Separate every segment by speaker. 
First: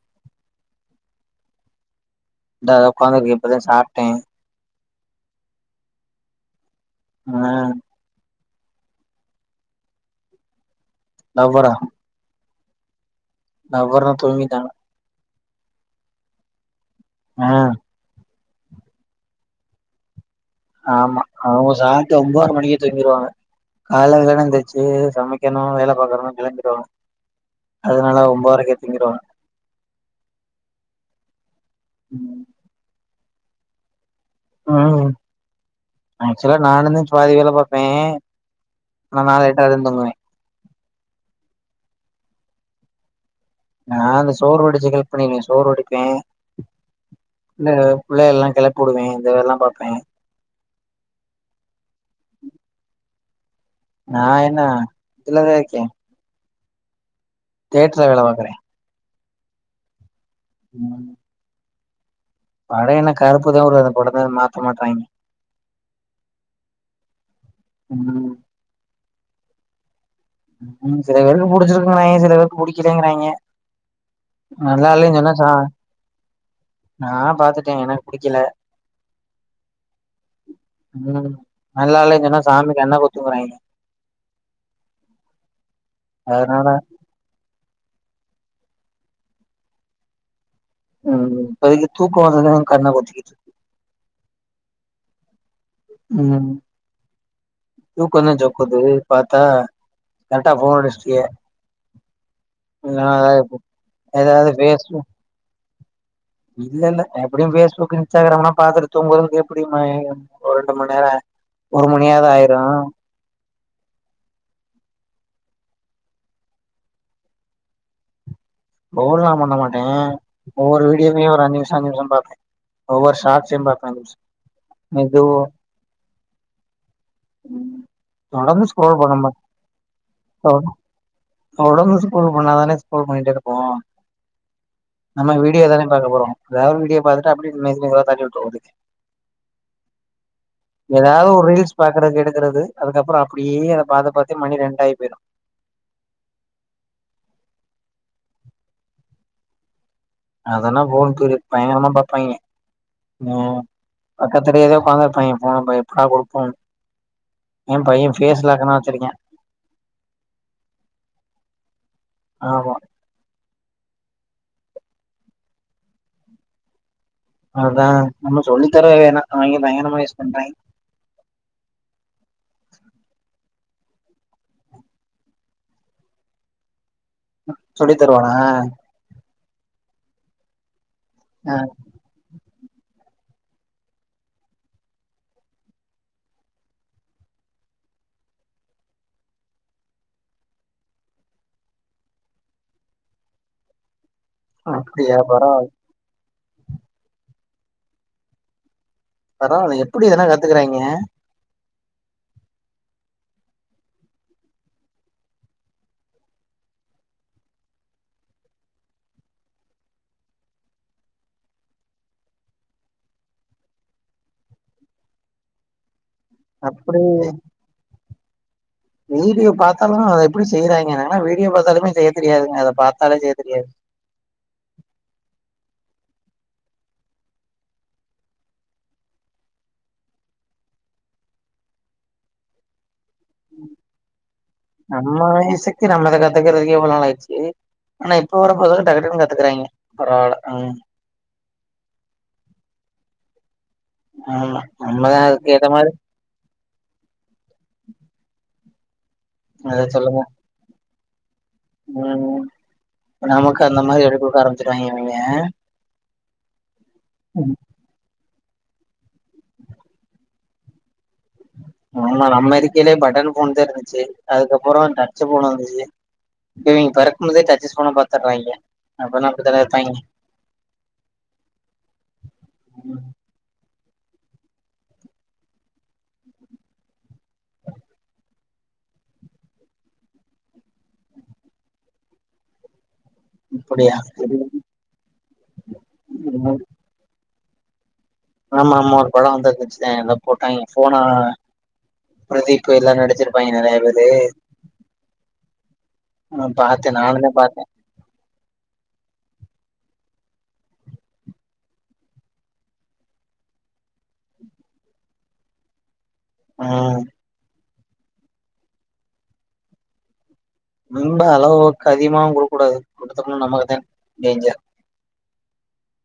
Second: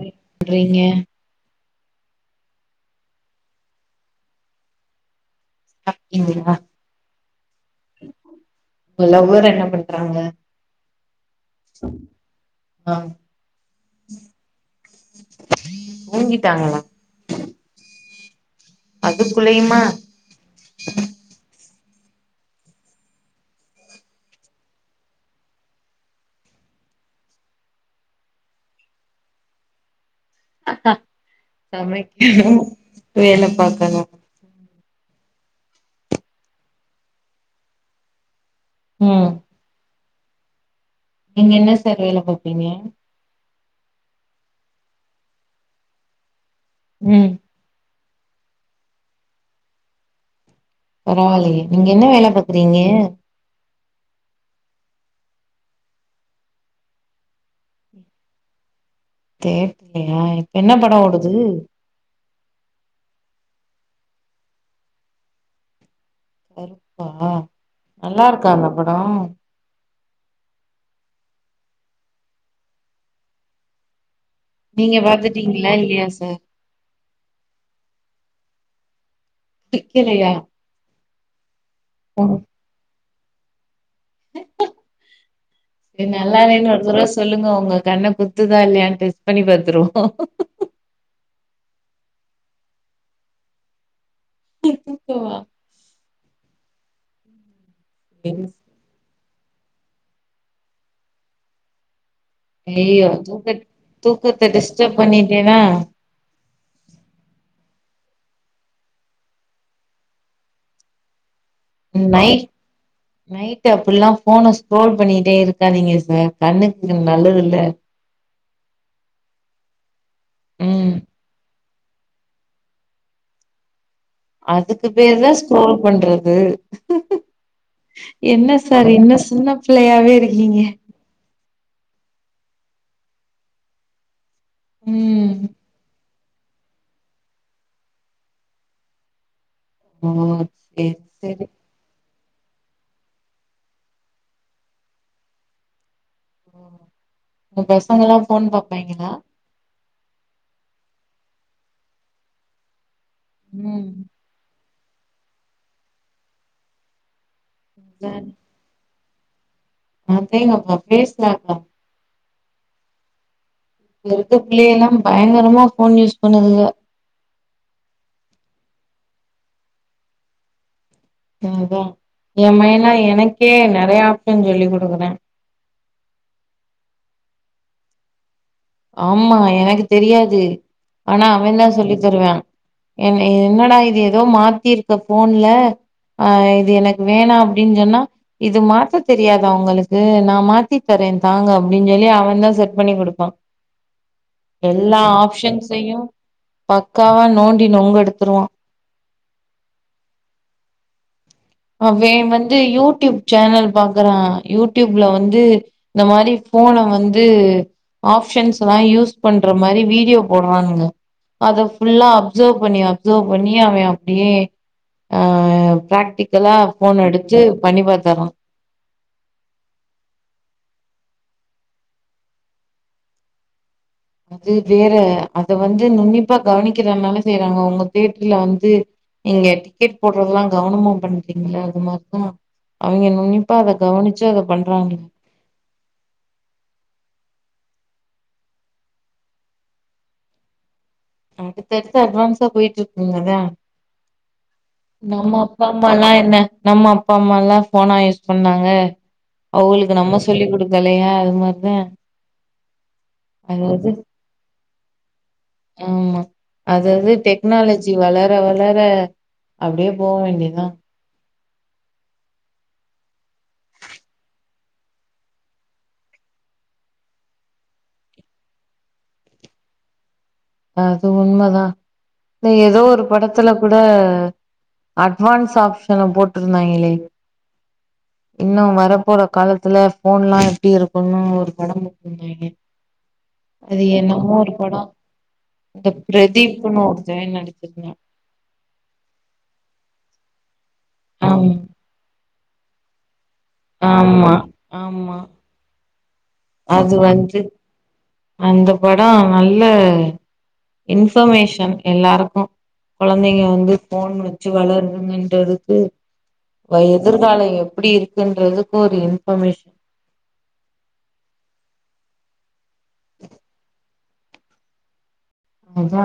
Speaker 1: [inaudible] றீங்க
Speaker 2: இந்தா உக்காந்துருக்கே இப்பதா சாப்ட்டே
Speaker 1: சாப்டீங்களா
Speaker 2: ஆ
Speaker 1: உங்க லவ்வர் என்ன பண்றாங்க
Speaker 2: லவ்வரா
Speaker 1: ஆ
Speaker 2: லவ்வர்லா தூங்கிட்டாங்க
Speaker 1: தூங்கிட்டாங்களா
Speaker 2: ஆ
Speaker 1: அதுக்குள்ளயுமா
Speaker 2: ஆமா அவுங்க ட்டு ஒம்போதர மணிக்கே தூங்கிருவாங்க காலைல வெள்ளனே எந்திருச்சு சமைக்கணு வேல பாக்கணு [unintelligible] அதனாலதா ஒம்பதரைகே தூங்கிருவாங்க.
Speaker 1: [unintelligible] சமைக்கணு வேல பாக்கணு
Speaker 2: ம் ஆக்சுவலா நானுந்தா [unintelligible] வேலை பாப்பே
Speaker 1: ம்
Speaker 2: அதனால லேட்டாதா தூங்குவே
Speaker 1: நீங்க என்ன சார் வேல பாப்பீங்க
Speaker 2: நா அந்த சோறு வடிச்சு [unintelligible] சோறு வடிப்பே
Speaker 1: ம்
Speaker 2: ந்த உள்ள எல்லா கெளப்பி விடுவே இந்த வேலயெல்லா பாப்பேன்
Speaker 1: பரவால்லியே நீங்க என்ன வேல பாக்கறீங்க
Speaker 2: நான் என்ன [unintelligible] இருக்கே தியேட்டருல வேலை பாக்குறே
Speaker 1: தே‌ இல்லியா என்ன படோ
Speaker 2: ம்
Speaker 1: ஓடுது
Speaker 2: படோ என்ன கருப்புதா ஓடுது அந்த படத்த இன்னு மாத்த மாட்றாய்ங்க
Speaker 1: கருப்பா
Speaker 2: ம்
Speaker 1: நல்லா இருக்கா அந்த படோ
Speaker 2: ம் சில பேருக்கு புடிச்சிருக்கு [unintelligible] சில பேருக்கு புடிக்கிலங்கிறாய்ங்க நல்லா
Speaker 1: நீங்க
Speaker 2: இல்லைன்னு சொன்னா‌ ச
Speaker 1: பாத்துட்டீங்களா இல்லையா சார்
Speaker 2: நா பாத்துட்டே எனக் புடிக்கல
Speaker 1: புடிக்கலையா
Speaker 2: அதனாலதா நல்லா இல்லன்னா சொன்னா சாமி கண்ண குத் [unintelligible] ன்
Speaker 1: எய்‌ ப்ப ஏ நல்லா
Speaker 2: அதனால
Speaker 1: இல்லைன்னு ஒரு தடவ சொல்லுங்க உங்க கண்ண குத்துதா இல்லையான்னு டெஸ்ட் பண்ணி பாத்துருவோ
Speaker 2: அது இப்போதைக்கி தூக்கோ வந்ததுக்காக கண்ண குத்திகிச்சி
Speaker 1: [unintelligible]
Speaker 2: ம் தூக்கந்தா சொக்குது பாத்தா கரெக்டா ஃபோனு அடிச்சிட்டிங்க
Speaker 1: ஐயயோ தூக்க தூக்கத்த
Speaker 2: எதாவது பேசு
Speaker 1: டிஸ்டப் பண்ணிட்டனா
Speaker 2: இல்ல இல்ல எப்படியும் ஃபேஸ்புக் இன்ஸ்டாகிராம்லா பாத்துட்டு தூங்கறதுக்கு எப்படியுமு ஒரு ரெண்டு மணி நேரோ ஒரு மணியாது ஆயிரும்
Speaker 1: ட்டு அப்பிடிலா ஃபோன ஸ்க்ரோல் பண்ணிட்டே இருக்காதீங்க சார் கண்ணுக்கு நல்லது இல்ல
Speaker 2: ரோல்லா பண்ண
Speaker 1: ம்
Speaker 2: [inaudible] பாக்கே ஒவ்வொரு ஷாட்ஸயும் பாக்க ஆரம்பிச்சே
Speaker 1: அதுக்கு பேருதா ஸ்க்ரோல் பண்றது என்ன
Speaker 2: தொடர்ந்து
Speaker 1: சார்
Speaker 2: ஸ்க்ரோல் பண்ண
Speaker 1: இன்னு
Speaker 2: மா
Speaker 1: சின்னப் பிள்ளையாவே இருக்கீங்க
Speaker 2: உடனே ஸ்க்ரோல் பண்ணாதானே ஸ்க்ரோல் பண்ணிட்டே இருப் நம்ம
Speaker 1: ம்
Speaker 2: வீடியோ தானே பாக்கப் போறோ ரா வீடியோ பாத்துட்டு அப்டியே மெதுமெதுவா தள்ளி விட்ருவே
Speaker 1: ஓ சேரி
Speaker 2: ஏதாவது ஒரு
Speaker 1: சேரி
Speaker 2: ரீல்ஸ் பாக்குறக்கு எடுத் க்கிறது அதுக்கப்புறோ அப்படியே அத பாத்து பாத்தே மணி ரெண்டு ஆயிப்போயிரு
Speaker 1: ம் உங்க பசங்கல்லா எல்லாம் ஃபோன் பாப்பாய்ங்களா
Speaker 2: அதெல்லா ஃபோன் [unintelligible] பயங்கரமா பாப்பாய்ங்க ஆ
Speaker 1: ம்
Speaker 2: பக்கத்துலயேதா [unintelligible] ஏன் பையன் பேஸ் லாக்கெல்லா வச்சுருக்கா
Speaker 1: அடேங்கப்பா ஃபேஸ்லாக்கா
Speaker 2: ஆமா
Speaker 1: இதுல இருக்க பிள்ளைகல்லா பயங்கரமா ஃபோன் யூஸ் பண்ணுதுக
Speaker 2: அதான் நம்ம சொல்லித் தரவே வேணா அவிங்களே பயங்கரமா யூஸ் பண்ணிட்டாய்ங்க
Speaker 1: ம் அதா ஏன் மய எல்லா எனக்கே நறைெய ஆப்ஷன் சொல்லிக் குடுக்குறா
Speaker 2: அ சொல்லித் தருவானா
Speaker 1: ஆமா எனக்கு தெரியாது ஆனா
Speaker 2: ஆ
Speaker 1: அவந்தா சொல்லித் தருவா எனக் என்னடா இது ஏதோ மாத்திருக்க ஃபோன்ல ஆ இது எனக்கு வேணா அப்டின்னு சொன்னா இது மாத்த தெரியாதா உங்களுக்கு நான் மாத்தி தறேன் தாங்க அப்டின்னு சொல்லி அவந்தா செட் பண்ணி குடுப்பா எல்லா
Speaker 2: அப்டியா பரவால
Speaker 1: ஆப்ஷன்ஸையு பக்காவா நோண்டி நொங்க எடுத்துருவா
Speaker 2: பரவால்ல எப்பிடி இதல்லா கத்துக்குறாய்ங்க
Speaker 1: அவே வந்து யூடியூப் சேனல் பாக்குறா யூடியூப்ல வந்து இந்த மாரி ஃபோனை வந்து ஆப்ஷன்ஸ் எல்லா யூஸ் பண்ற மாரி வீடியோ போடுறானுங்க அத ஃபுல்லா அப்சர்வ் பண்ணி -அப்சர்வ் பண்ணி அவ அப்டியே ஆ பிராக்டிக் இதெல்லா ஃபோன்
Speaker 2: அப்டி
Speaker 1: அடிச்சு பண்ணிப் பாத்தர்றா
Speaker 2: வீடியோ பாத்தாலு அத எப்பிடி செய்யறாய்ங்க நானெல்லா வீடியோ பாத்தாலுமே செய்யத் தெரியாதுங்க அத பாத்தாலே செய்யத் தெரியாது
Speaker 1: அது வேற அத வந்து நுன்னிப்பா கவனிக்கறனால செய்யறாங்க உங்க தியேட்டர்ல வந்து நீங்க டிக்கெட் போடுறதெல்லா கவனமா பண்றீங்கல்ல அது மாரிதா அவிங்க நுன்னிப்பா
Speaker 2: ம்
Speaker 1: அத கவனிச்சு அத பண்றாங்க
Speaker 2: நம்ம வயசுக்கு நம்ம இத கத்துக்கறதுக்கு எவ்ளோ நாளாச்சு ஆனா இப்ப வர பயலுக டக்கு ட்டுன்னு கத்துக்குறாய்ங்க பரவால்ல ம்
Speaker 1: அடுத்தடுத்து அட்வான்ஸா போயிட்ருக்குங்களா
Speaker 2: ஆமா நம்மதா அதுக்கேத்த மாரி
Speaker 1: அம்மாலா என்ன நம்ம அப்பா அம்மா எல்லா ஃபோனா யூஸ் பண்ணாங்க அவுங்களுக்கு நம்ம சொல்லி் குடுக்க இல்லையா அது மார்
Speaker 2: ம் ம் இப்ப நமக்கும் அந்த
Speaker 1: அதாது
Speaker 2: மாரி [unintelligible] ஆரம்பிச்சி [unintelligible]
Speaker 1: ஆமா அது அது டெக்னாலஜி வளர் ர வளர அப்டியே போக வேண்டியதுதா
Speaker 2: ஆமா நம்ம இருக்கையிலயே பட்டன் ஃபோன்தா இருந்துச்சு அதுக்கப்புறோ டச்சு ஃபோனு வந்துச்சு இப்ப இவிங்க பெறக்கும் போதே டச்சு போன பாத்துடுறாய்ங்க [unintelligible] அப்டிதான இருப்பாங்கே
Speaker 1: அது உண்மதா இல்ல ஏதோ ஒரு படத்துல கூட் ந்த அட்வான்ஸ் ஆப்ஷன போட்ருந்தாங்களே இன்னு வரப்போற காலத்துல ஃபோன்லா எப்டி இருக்கும்னு ஒரு படம் போட்ருந்தாங்க அது
Speaker 2: அப்டியா
Speaker 1: என்னமோ ஒரு படோ இந்த பிரதீப்னு ஒருத்த [unintelligible]
Speaker 2: ஆமா-ஆமா ஒரு படோ வந்துருந்துச்ல அத போட்டாங்கே சோனா பிரதீப்பு எல்லா நடிச்
Speaker 1: ஆமா-ஆமா
Speaker 2: ஆ பாத்தே நானுமே பாத்தே
Speaker 1: அந்த படோ நல்ல இன்ஃபர்மேஷன் எல்லாருக்கு குழந்தைங்க வந்து ஃபோன் வச்சு வளருதுங்கன்றதுக்கு ப்ப
Speaker 2: ம்
Speaker 1: எதிர்கால எப் எப்டி இருக்குன்றதுக்கு ஒரு இன்ஃபர்மேஷன்
Speaker 2: ரொம்ப அளவுக்கு அதிகமாவு குடுக்கக்கூடாது கொடுத்தம்னா நமக்குத்தே டேஞ்சர்
Speaker 1: அதா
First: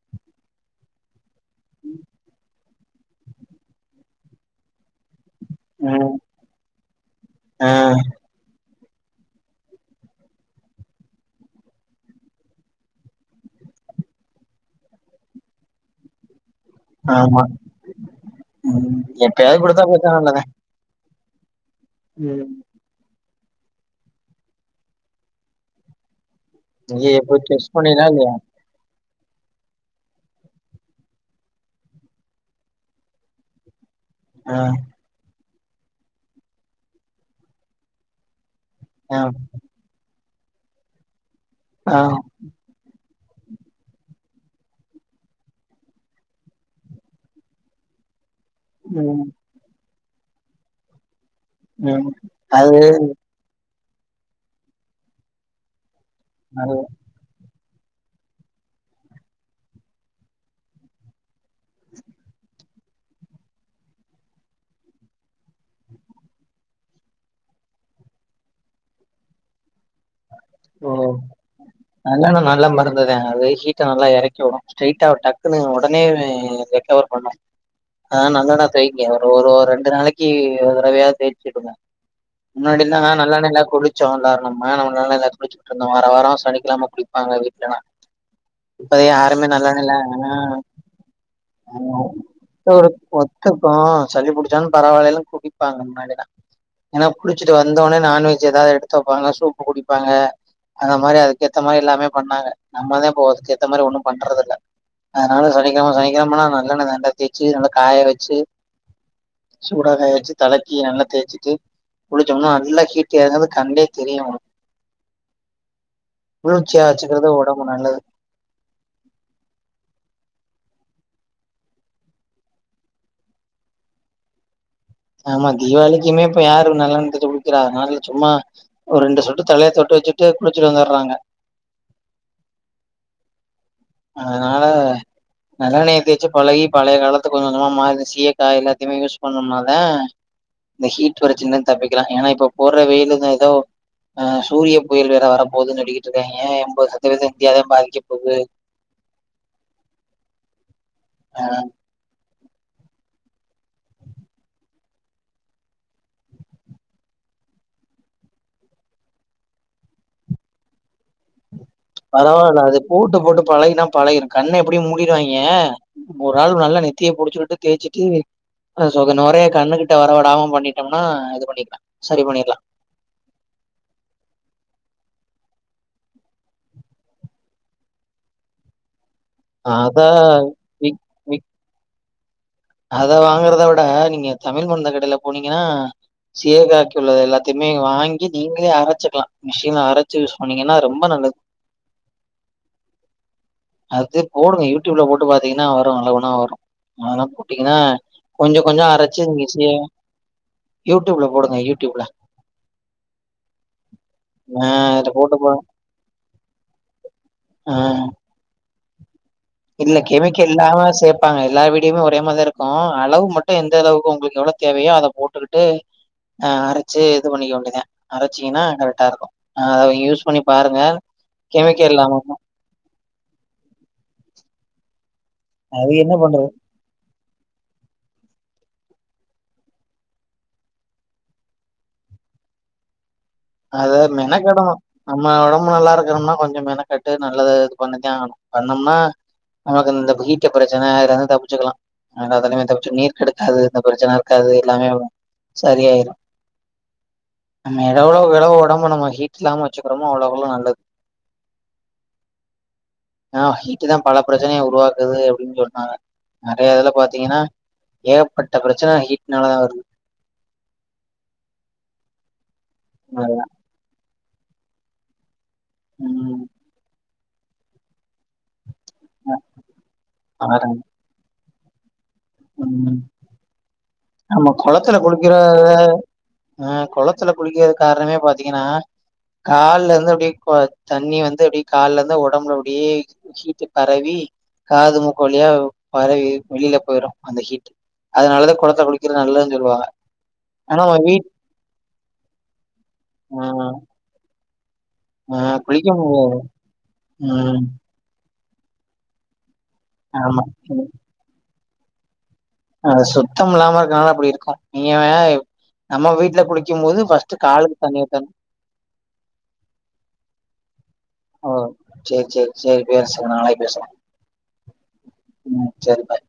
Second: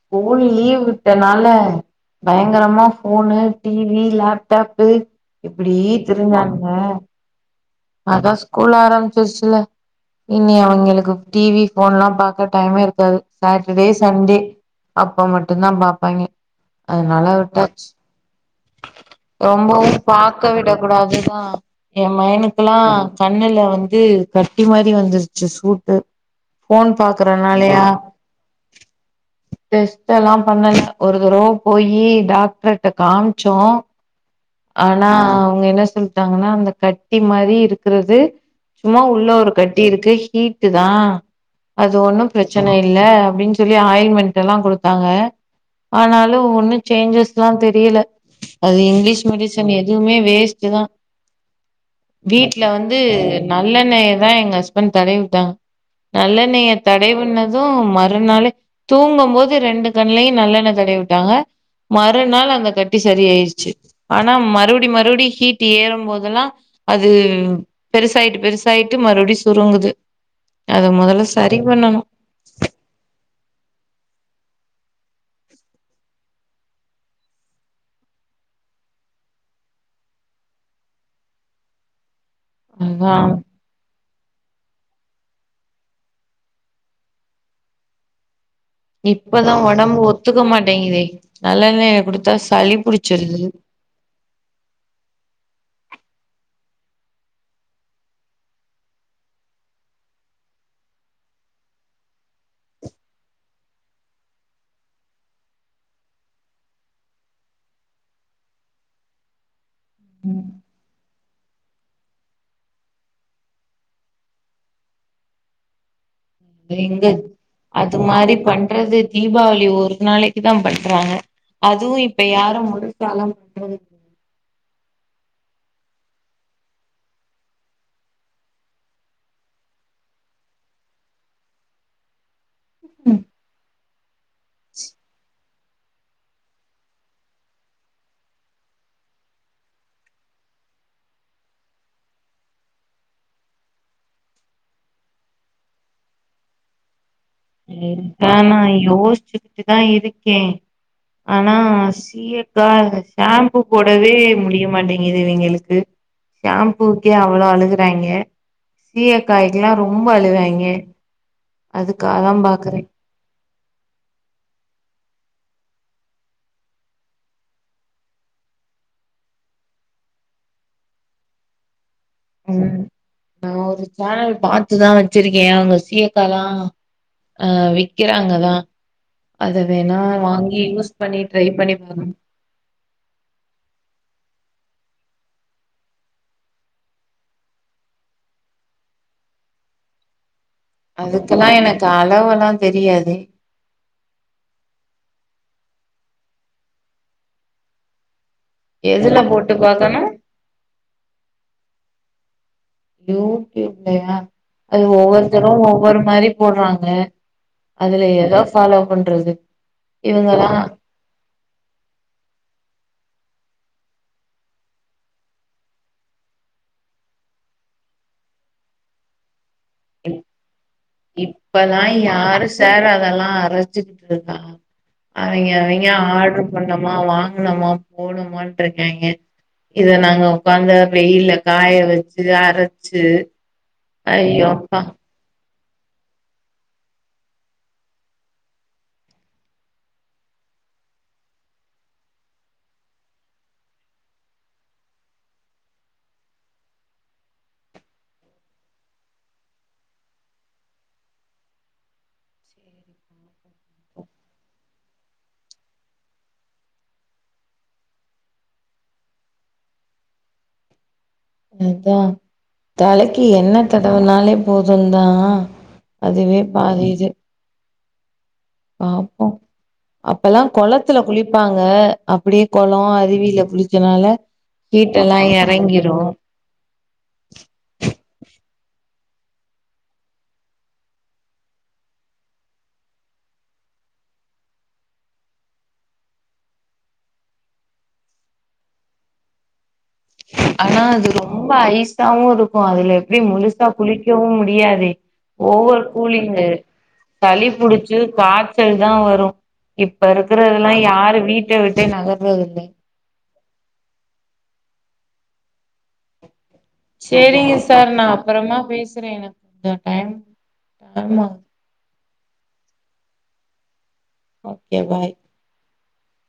Speaker 1: ஸ்கூல் லீவ் விட்டனால பயங்கரமா ஃபோனு டிவி லேப்டாப்பு இப்டி
Speaker 2: ம்
Speaker 1: திரிஞ்சானுங்க
Speaker 2: ஆ
Speaker 1: அதான் ஸ்கூல் ஆர [unintelligible] இனி அவுங்களுக்கு டிவி ஃபோன் எல்லா பாக்க டைமே இருக்காது சாட்டர்டே சண்டே அப்ப மட்டுந்தா பாப்பாங்கே அதுனால
Speaker 2: ஆமா
Speaker 1: விட்டாச்சு
Speaker 2: ம் எப்பயாவது குடுத்தா [unintelligible]
Speaker 1: அதுதா ஏன்
Speaker 2: ம்
Speaker 1: மயனுக்கெல்லா கண்ணுல வந்து கட்டி மாரி வந்துருச்சு சூட்டு போன்
Speaker 2: நீ இப்ப டெஸ்ட்
Speaker 1: பாக்குறனாலயா
Speaker 2: பண்ணீங்களா இல்லையா
Speaker 1: டஸ்ட் எல்லா பண்ணல ஒரு தடவை போயி டாக்டரிட்ட காம் ச்சோ
Speaker 2: ஆ
Speaker 1: ஆனா அவங்க என்ன சொல்டாங்கன்னா அந்த கட்டி மாரி இருக்குறது சும்மா
Speaker 2: ஆ
Speaker 1: உள்ள ஒரு கட்டி இருக்கு தீட்டு தா அது
Speaker 2: ஆ
Speaker 1: ஒன்னு பிரச்சன இல்ல அப்டின்னு சொல்லி ஆயின்மெண்ட் எல்லா கொடுத்தாங்க ஆனாலு ஒண்ணும் சேஞ்சஸ்லா தெரியல அது இங்கிலீஷ்
Speaker 2: ம்
Speaker 1: எதுவுமே வேஸ்ட் தா
Speaker 2: உம் அது
Speaker 1: நல்லெண்ணையதா எங்க ஹஸ்பண்ட் தடவி விட்டாங்க நல்ல நீங்க
Speaker 2: அது
Speaker 1: தடை பண்ணது அ மறுநாளே தூங்கும் போது ரெண்டு கண்லையும் நல்லெண்ண தடையவிட்டாங்க மறுநாள் அந்த கட் ட்டி சரி ஆயிருச்சு ஆனா மறுபடி மறுபடி ஹீட் ட்டி ஏறும்போதெல்லா அது பெருசாயிட்டு பெருசாயிட்டு மறுபடியு சுருங்குது அத
Speaker 2: ஓ
Speaker 1: மொதல்ல சரி பண்ணனு
Speaker 2: நல்லெண்ண நல்ல மருந்துதாங்க அது ஹீட்ட நல்லா எறக் க்கு ஸ்ட்ரெய்ட்டா டக்குன்னு ஒடனே ரெக்கவர் பண்ணும் அதனால நல்லெண்ண தேய்ங்க ஒரு ஒரு ரெண்டு நாளைக்கி ஒரு தடவையாது தேய்ச்சி விடுங்க முன்னாடிலா
Speaker 1: அதா
Speaker 2: நல்லெண்ணைல குளிச்சோ எல்லாரு ஆ நம்ம நல்லா புடிச்சிட்டு இருந்தோம் வர வாரம் சனிக்கலாம குளிப்பாங்க வீட்டுலன்னா இப்பத யாருமே
Speaker 1: இப்பதா
Speaker 2: நல்லண்ணு இல்ல
Speaker 1: ஒடம்பு ஒத்துக்க மாட்டேங்குதே நல்லெண்ணெய குடுத்தா சளி
Speaker 2: ஒரு
Speaker 1: புடிச்சிருது
Speaker 2: ஒத்துக்கும் சல்லி புடிச்சாலும் பரவாயில்லனு எல்லும் குடிப்பாங்க முன்னாடி ஏன்னா குளிச்சிட்டு வந்தோடனே நான்வெஜ் ஏதாவது எடுத்து வப்பாங்க சூப் [unintelligible] குடிப்பாங்க அந்த மாரி அதுக்கேத்த மாரி எல்லாமே பண்ணாங்க நம்மதா இப்போ அதுக்கேத்த மாதிரி ஒண்ணும் பண்றது இல்லை அதனால சனிக்கிழம- சனிக்கிழமனா நல்லெண்ண [unintelligible] தேய்ச்சு நல்லா காய வச்சு சூடா காய வச்சு தலக்கி நல்லா தேய்ச்சிட்டு குளிச்சோனா நல்லா ஹீட்டு எறங்கறது கண்லயே தெரியு [unintelligible] குளிர்ச்சியா
Speaker 1: இங்க
Speaker 2: வச்சுக்கிறது ஒடம்பு நல்லது
Speaker 1: அது மாரி பண்றது தீபாவளி ஒரு நாளைக் தான் பண்றாங்க அதுவும் இப்ப யாரும் முழுசாலம் பண்றது
Speaker 2: ஆமா தீபாவளிக்குமே இப்ப யாரு நல்லண்ண தெச்சி குளிக்கிறாக அதனால சும்மா ஒரு ரெண்டு சொட்டு தலையை தொட்டு வச்சுட்டு குளிச்சுட்டு வந்துடுறாங்க
Speaker 1: உம்
Speaker 2: அதனால நல்லெ நய தேயச்சு பழகி பழைய காலத்து கொஞ்சம் கொஞ்சமா மா சீய காய் எல்லாத்தையுமே யூஸ் பண்ணோம்ன தான் இந்த ஹீட் வரச்சல்ன்னு தப்பிக்கலாம் ஏன்னா இப்ப போடுற வெயிலான் ஏதோ ஆஹ் சூரிய புயல் வேற வர போகுதுன்னு நடிக்கிட்டு இருக்காங்க என்து இந்த இந்தியாவ தான் பாதிக்கப் போகுது
Speaker 1: ஆ நா யோசிச்சுக்கிட்டு தான் இருக்கேன்
Speaker 2: அ
Speaker 1: ஆனா சீயக்கா ஷாம்பூ போடவே முடியமாட்டேங்குது இவிங்களுக்கு. ஷாம்பூக்கே அவ்ளோ அழுகுறாய்ங்க சீயக்காய்கெல்லாம் ரொம்ப அழுவாய்ங்க அது
Speaker 2: பரவால்ல அது போட்டு போட்டு பழகினா பழகிரும் கண்ண எப்டியும் மூடிருவாய்ங்கே ஒரு ஆள் நல்லா நெத்திய புடிச்சுட்டு தேய்ச்சிட்டு [unintelligible] நொரைய கண்ணுக்கிட்ட வரவிடாம இது பண்ணிட்டோம்னா இது பண்ணிக்கலா சரி பண்ணிடலா
Speaker 1: ம் நா ஒரு சேனல் பாத் பாத்துதா வச்சிருக்கே அவுங்க சீயக்காயலாம் ஆ விக்கிறாங்கதா அத வேண்ணா
Speaker 2: அதா
Speaker 1: வாங்கி யூஸ்
Speaker 2: விக்
Speaker 1: பண்ணி
Speaker 2: விக்
Speaker 1: ட்ரை பண்ணி பாக்கணு
Speaker 2: அத வாங்குறத விட நீங்க தமிழ் மருந்து கடையில போனீங்கன்னா சீயக்காத்தூளு எல்லாத்தையுமே வாங்கி நீங்களே அரைச்சுக்கலா மிஷின்ல அரைச்சு பண்ணீங்கன்னா ரொம்ப நல்லது
Speaker 1: அதுக்கெல்லா எனக்கு அளவெல்லா தெரியாது
Speaker 2: அது போடுங்க யூடியூப்ல போட்டு பாத் [unintelligible] வரு எல்லா ஒன்னா வரும் [unintelligible] டீங்கனா கொஞ்ச-கொஞ்ச
Speaker 1: எதுல
Speaker 2: அரைச்சு நீங்க
Speaker 1: போட்டு
Speaker 2: செய்ய
Speaker 1: பாக்கணு
Speaker 2: யூடியூபுல போடுங்க யூடியூபுல
Speaker 1: யூடியூப்லயா
Speaker 2: ஆ
Speaker 1: அது
Speaker 2: இத போட்டு போ
Speaker 1: ஒவ்வொருத்தரு ஒவ்வொரு மாதிரி போடுறாங்க
Speaker 2: ஆ
Speaker 1: அதுல எதா ஃபாலோப் பண்றது
Speaker 2: இல்ல
Speaker 1: இவங்கல்லா
Speaker 2: கெமிக்கல் இல்லாம சேப்பாங்க எல்லா வீடியோமே ஒரே மாதிரிதா இருக்கு அளவு மட் து எந்த அளவுக்கு உங்களுக்கு எவ்ளவு தேவையோ அத போட்டுக்கிட்டு ஆ அரைச்சு இது பண்ணிக்க வேண்டியதுதா அரைச்சீங்கன்னா கரெக்டா இருக்கு ஆ அத யூஸ் பண்ணி பாருங்க.
Speaker 1: இப்பல்லா
Speaker 2: கெமிக்கல் இல்லாம தான்.
Speaker 1: யாரு சார் அதெல்லா அரைச்சிட்ருக்கா அவிங்க-அவிங்க
Speaker 2: அது என்ன
Speaker 1: ஆர்டரு
Speaker 2: பண்றது?
Speaker 1: பண்ணமா வாங்குனமா போணமான்ட்டு ஏங்க இத நாங்க உக்காந்து வெயில்ல காய வச்சு அரைச்சு
Speaker 2: அது மெனக்கெடணு [unintelligible] நம்ம நல்லா இருக்கணுன்னா கொஞ்ச மெனக்கெட்டு நல்லது இது பண்ணித்தா ஆகணு பண்ணோம்னா நமக்கு இந்த ஹீட் பிரச்சன இதலிருந்து தப்பிச்சிக்கலா [unintelligible] நீர் கடுக்காது இந்த பிரச்சனை இருக்காது எல்லாமே வரும் சரியாயிரு நம்ம எவ் ளவு ஒடம்ப நம்ம ஹீட் இல்லாம வச்சுக்கிறோமோ அவ்ளவளவு நல்லது ஆ ஹீட்டுதா பல பிரச்சனைய உருவாக்குது அப்டின்னு சொன்னாங்க நெறைய இதுல பாத்தீங்கன்னா ஏகப்பட்ட பிரச்சனை ஹீட்னாலதா வருது
Speaker 1: அதான் தலைக்கி என்ன தடவுனாலே போதும்தா அதுவே
Speaker 2: ம்.
Speaker 1: பாதி இது பாப்போ அப்பல்லா கொளத்துல குளி ப்பாங்க
Speaker 2: நம்ம நம்ம கொளத்துல
Speaker 1: ஹீட்டெல்லாம்
Speaker 2: குளிக்கிற
Speaker 1: எறங்கிரும்
Speaker 2: ஆ கொளத்துல குளிக்கறதுக்கு காரணமே பாத்தீங்க ஏன்னா கால்ல இருந்து அப்டியே கொ தண்ணி வந்து அப்டியே கால்ல இருந்து ஒடம்புல அப்டியே ஹீட்டு பரவி காது மூக்கு வழியா பரவி வெளியில போயிரு அந்த ஹீட் அதனாலதா கொளத்துல குளிக்கிறது நல்லதுன்னு சொல்வாங்க
Speaker 1: ஆனா அது ரொம்ப ஐஸாவு இருக்கும் அதுல எப்டி
Speaker 2: ஆ
Speaker 1: முழுசா குளிக்கவும் முடி தெரியாது
Speaker 2: ஆ
Speaker 1: ஓவர்
Speaker 2: குளிக்க முடியாது.
Speaker 1: கூலிங்கு சளி
Speaker 2: ம்.
Speaker 1: புடிச்சு காச் ச்செல்தா வரு இப்ப
Speaker 2: ஆமா.
Speaker 1: இருக்கறதெல்லாம் யாரு வீட் [unintelligible]
Speaker 2: அ சுத்தம் இல்லாம இருக்கனால அப்டி இருக்கும் நீங்க நம்ம வீட்டுல குளிக்
Speaker 1: செரிங்க சார் நான் அப்புறமா பேசுறேன் எனக்கு கொஞ்சம் டைம் ஆமா
Speaker 2: சரி-சரி-சரி பே சார் நான நாளைக்கு பேசுறேன்
Speaker 1: ஓகே பாய்
Speaker 2: செரி பாய்